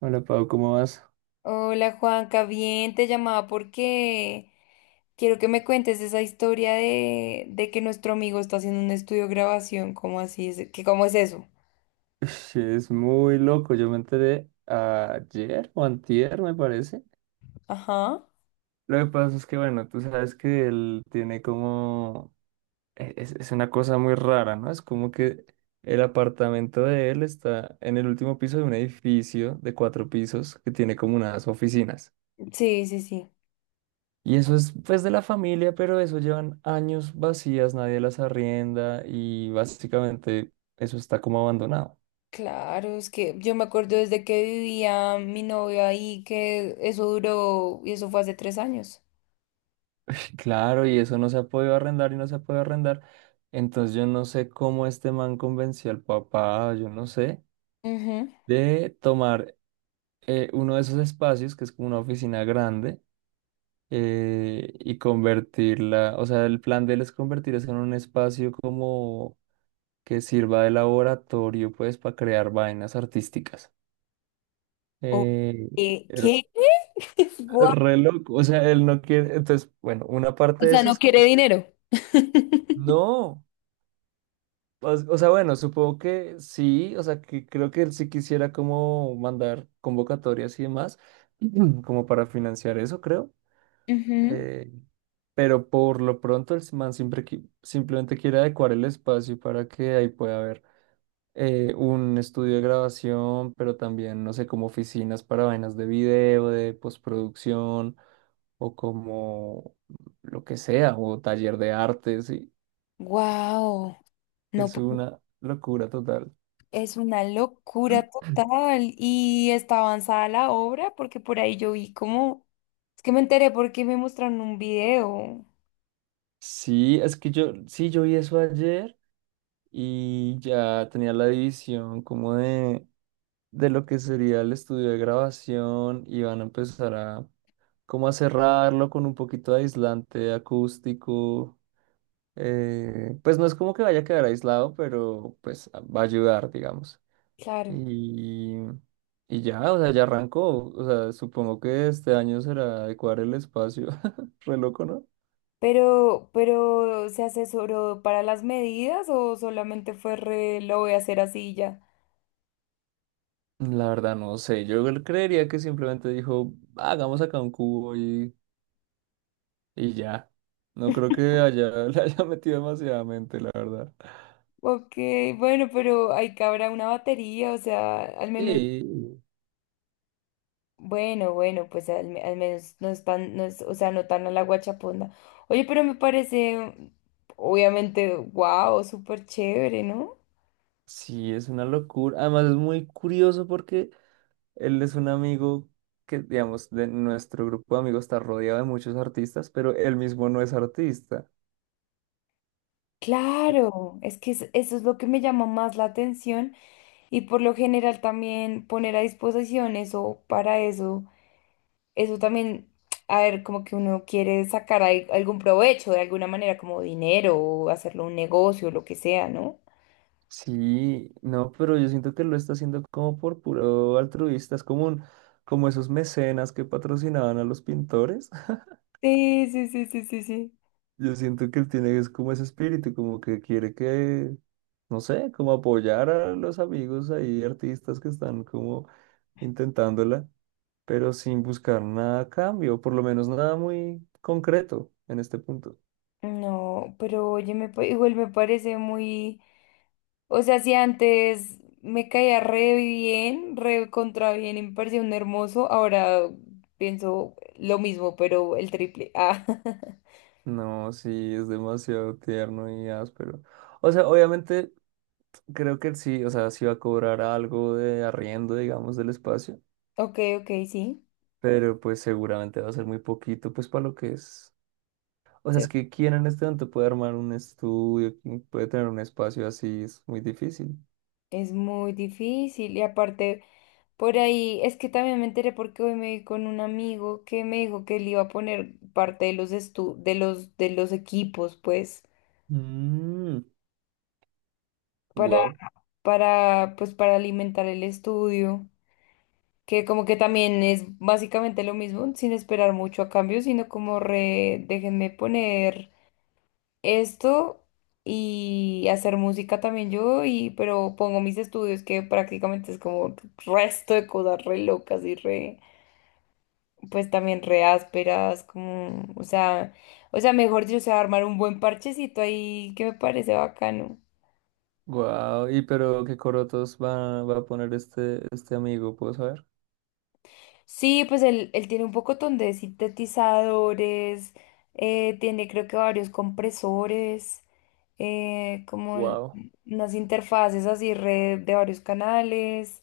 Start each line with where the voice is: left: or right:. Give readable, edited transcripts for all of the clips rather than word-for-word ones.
right: Hola Pau, ¿cómo vas?
left: Hola Juanca, bien, te llamaba porque quiero que me cuentes esa historia de que nuestro amigo está haciendo un estudio de grabación. ¿Cómo así es? ¿Qué? ¿Cómo es eso?
right: Ush, es muy loco, yo me enteré ayer o antier, me parece.
left: Ajá.
right: Lo que pasa es que, bueno, tú sabes que él tiene como... Es una cosa muy rara, ¿no? Es como que el apartamento de él está en el último piso de un edificio de cuatro pisos que tiene como unas oficinas.
left: Sí, sí, sí.
right: Y eso es pues de la familia, pero eso llevan años vacías, nadie las arrienda y básicamente eso está como abandonado.
left: Claro, es que yo me acuerdo desde que vivía mi novio ahí, que eso duró, y eso fue hace 3 años.
right: Claro, y eso no se ha podido arrendar y no se ha podido arrendar. Entonces yo no sé cómo este man convenció al papá, yo no sé,
left: Ujú.
right: de tomar uno de esos espacios, que es como una oficina grande, y convertirla, o sea, el plan de él es convertir eso en un espacio como que sirva de laboratorio, pues, para crear vainas artísticas.
left: Oh,
right: Eh,
left: ¿qué? ¿Qué? Guau.
right: re loco, o sea, él no quiere, entonces, bueno, una
left: O
right: parte de
left: sea,
right: eso
left: no
right: es que
left: quiere dinero.
right: no. O sea, bueno, supongo que sí, o sea, que creo que él sí quisiera como mandar convocatorias y demás, como para financiar eso, creo. Eh, pero por lo pronto el man siempre, simplemente quiere adecuar el espacio para que ahí pueda haber un estudio de grabación, pero también, no sé, como oficinas para vainas de video, de postproducción, o como lo que sea, o taller de arte, sí.
left: Wow. No,
right: Es
left: pues.
right: una locura total.
left: Es una locura total, y está avanzada la obra porque por ahí yo vi como, es que me enteré porque me mostraron un video,
right: Sí, es que yo, sí, yo vi eso ayer y ya tenía la división como de lo que sería el estudio de grabación y van a empezar a como a cerrarlo con un poquito de aislante acústico. Pues no es como que vaya a quedar aislado, pero pues va a ayudar, digamos.
left: claro.
right: Y, y ya, o sea, ya arrancó. O sea, supongo que este año será adecuar el espacio. Re loco, ¿no?
left: Pero ¿se asesoró para las medidas, o solamente fue re, lo voy a hacer así y ya?
right: La verdad no sé, creería que simplemente dijo, hagamos acá un cubo y ya. No creo que haya, le haya metido demasiadamente, la verdad.
left: Ok, bueno, pero ahí cabrá una batería, o sea, al menos,
right: Sí.
left: bueno, bueno, pues al menos no están, no es, o sea, no tan a la guachaponda. Oye, pero me parece, obviamente, wow, súper chévere, ¿no?
right: Sí, es una locura. Además es muy curioso porque él es un amigo que, digamos, de nuestro grupo de amigos está rodeado de muchos artistas, pero él mismo no es artista.
left: Claro, es que eso es lo que me llama más la atención, y por lo general también poner a disposición eso para eso, eso también, a ver, como que uno quiere sacar algún provecho de alguna manera, como dinero, o hacerlo un negocio, lo que sea, ¿no?
right: Sí, no, pero yo siento que lo está haciendo como por puro altruista, es como un, como esos mecenas que patrocinaban a los pintores.
left: Sí, sí, sí, sí, sí, sí.
right: Yo siento que él tiene es como ese espíritu, como que quiere que, no sé, como apoyar a los amigos ahí, artistas que están como intentándola, pero sin buscar nada a cambio, por lo menos nada muy concreto en este punto.
left: No, pero oye, igual me parece muy... O sea, si antes me caía re bien, re contra bien, y me parecía un hermoso, ahora pienso lo mismo, pero el triple. Ah,
right: No, sí, es demasiado tierno y áspero. O sea, obviamente creo que él sí, o sea, sí va a cobrar algo de arriendo, digamos, del espacio,
left: ok, ok, sí.
right: pero pues seguramente va a ser muy poquito, pues para lo que es. O sea, es
left: Sí.
right: que quién en este momento puede armar un estudio, quién puede tener un espacio así, es muy difícil.
left: Es muy difícil, y aparte por ahí es que también me enteré porque hoy me vi con un amigo que me dijo que él iba a poner parte de los estu- de los equipos, pues
right: Mm.
left: para
right: Wow.
left: para pues para alimentar el estudio. Que como que también es básicamente lo mismo, sin esperar mucho a cambio, sino como re, déjenme poner esto y hacer música también yo, y pero pongo mis estudios, que prácticamente es como resto de cosas re locas y re, pues también re ásperas, como, o sea, mejor dicho, o sea, armar un buen parchecito ahí, que me parece bacano.
right: Wow. Y pero qué corotos va, va a poner este, este amigo, ¿puedo saber?
left: Sí, pues él tiene un pocotón de sintetizadores. Tiene creo que varios compresores. eh, como el-
right: Wow.
left: Unas interfaces así de varios canales.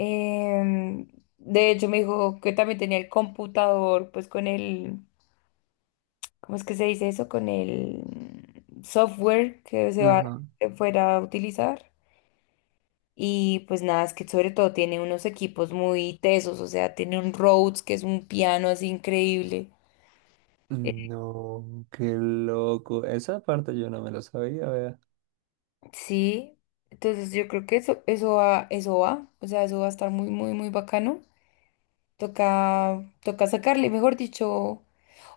left: em, de hecho me dijo que también tenía el computador, pues con el, ¿cómo es que se dice eso? Con el software
right: Ajá.
left: que fuera a utilizar. Y pues nada, es que sobre todo tiene unos equipos muy tesos, o sea, tiene un Rhodes, que es un piano así increíble. Eh,
right: No, qué loco. Esa parte yo no me la sabía, vea.
left: Sí, entonces yo creo que eso va, o sea, eso va a estar muy, muy, muy bacano. Toca, toca sacarle, mejor dicho.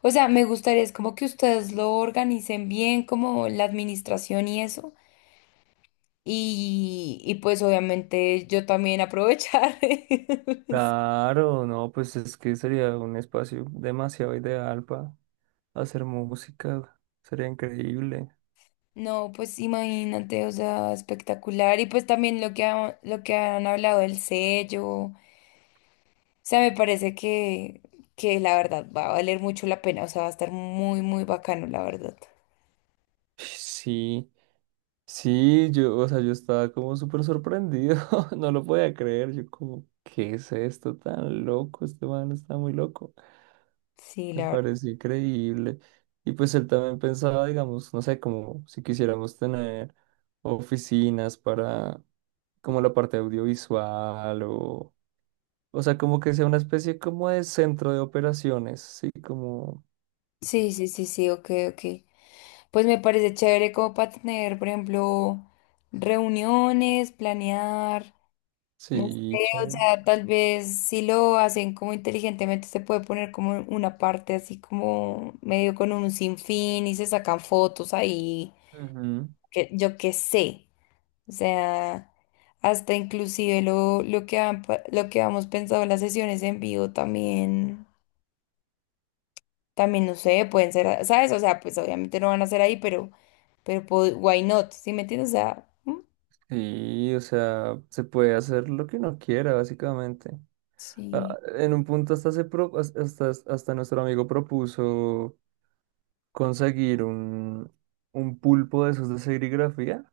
left: O sea, me gustaría, es como que ustedes lo organicen bien, como la administración y eso. Y pues obviamente yo también aprovechar.
right: Claro, no, pues es que sería un espacio demasiado ideal para hacer música. Sería increíble.
left: No, pues imagínate, o sea, espectacular. Y pues también lo que, lo que han hablado del sello. O sea, me parece que la verdad va a valer mucho la pena, o sea, va a estar muy, muy bacano, la verdad.
right: Sí. Sí, yo, o sea, yo estaba como súper sorprendido, no lo podía creer, yo como, ¿qué es esto tan loco? Este man está muy loco,
left: Sí,
right: me
left: la verdad.
right: pareció increíble. Y pues él también pensaba, digamos, no sé, como si quisiéramos tener oficinas para como la parte audiovisual o sea, como que sea una especie como de centro de operaciones, sí, como,
left: Sí, sí, sí, sí, ok, ok. Pues me parece chévere como para tener, por ejemplo, reuniones, planear. No sé,
right: sí,
left: o
right: chévere.
left: sea, tal vez si lo hacen como inteligentemente, se puede poner como una parte así como medio con un sinfín, y se sacan fotos ahí,
right: Ujú.
left: que yo qué sé. O sea, hasta inclusive lo que hemos pensado en las sesiones en vivo también, también no sé, pueden ser, ¿sabes? O sea, pues obviamente no van a ser ahí, pero, why not? ¿Sí me entiendes? O sea, mm,
right: Sí, o sea, se puede hacer lo que uno quiera, básicamente.
left: sí.
right: Ah, en un punto hasta, hasta, hasta nuestro amigo propuso conseguir un pulpo de esos de serigrafía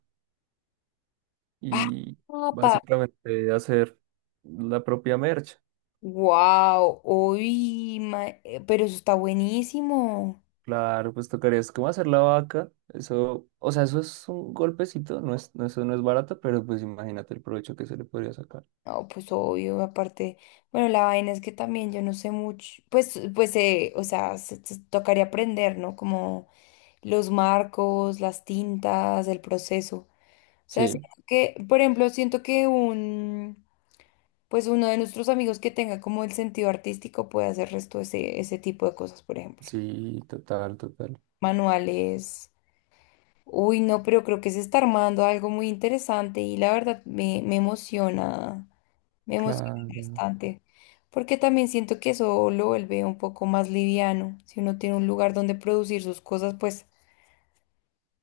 left: Ah,
right: y
left: papá.
right: básicamente hacer la propia merch.
left: Wow, uy, pero eso está buenísimo.
right: Claro, pues tocaría es como hacer la vaca. Eso, o sea, eso es un golpecito, no es, no, eso no es barato, pero pues imagínate el provecho que se le podría sacar.
left: No, pues obvio, aparte, bueno, la vaina es que también yo no sé mucho, pues, o sea, se tocaría aprender, ¿no? Como los marcos, las tintas, el proceso. O sea,
right: Sí,
left: siento que, por ejemplo, siento que un, pues uno de nuestros amigos que tenga como el sentido artístico puede hacer resto ese tipo de cosas, por ejemplo.
right: sí, total, total.
left: Manuales. Uy, no, pero creo que se está armando algo muy interesante, y la verdad me emociona, me emociona
right: Claro.
left: bastante, porque también siento que eso lo vuelve un poco más liviano. Si uno tiene un lugar donde producir sus cosas, pues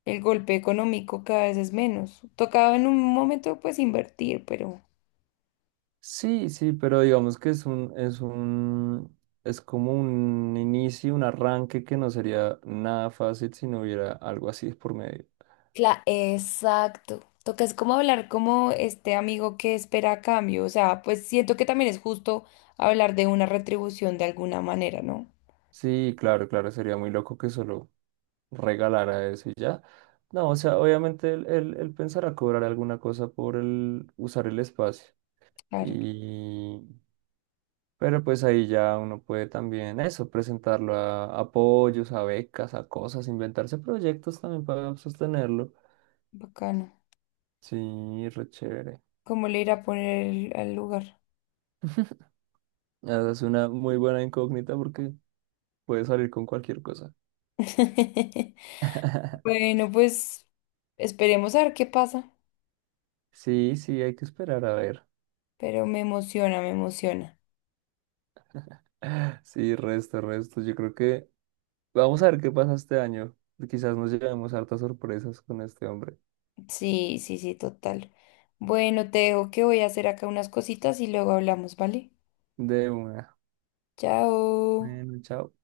left: el golpe económico cada vez es menos. Tocaba en un momento pues invertir, pero...
right: Sí, sí, pero digamos que es un, es un, es como un inicio, un arranque que no sería nada fácil si no hubiera algo así por medio.
left: Exacto. Toca es como hablar como este amigo que espera a cambio, o sea, pues siento que también es justo hablar de una retribución de alguna manera, ¿no?
right: Sí, claro, claro, sería muy loco que solo regalara eso y ya. No, o sea, obviamente él, él, él pensará cobrar alguna cosa por el usar el espacio.
left: Claro,
right: Y, pero pues ahí ya uno puede también eso, presentarlo a apoyos, a becas, a cosas, inventarse proyectos también para sostenerlo.
left: bacano.
right: Sí, re chévere.
left: ¿Cómo le irá a poner al lugar?
right: Esa es una muy buena incógnita porque puede salir con cualquier cosa.
left: Bueno, pues esperemos a ver qué pasa,
right: Sí, sí, hay que esperar a ver.
left: pero me emociona, me emociona.
right: Sí, resto, resto. Yo creo que vamos a ver qué pasa este año. Quizás nos llevemos hartas sorpresas con este hombre.
left: Sí, sí, sí, total. Bueno, te dejo, que voy a hacer acá unas cositas y luego hablamos, ¿vale?
right: De una.
left: Chao.
right: Bueno, chao.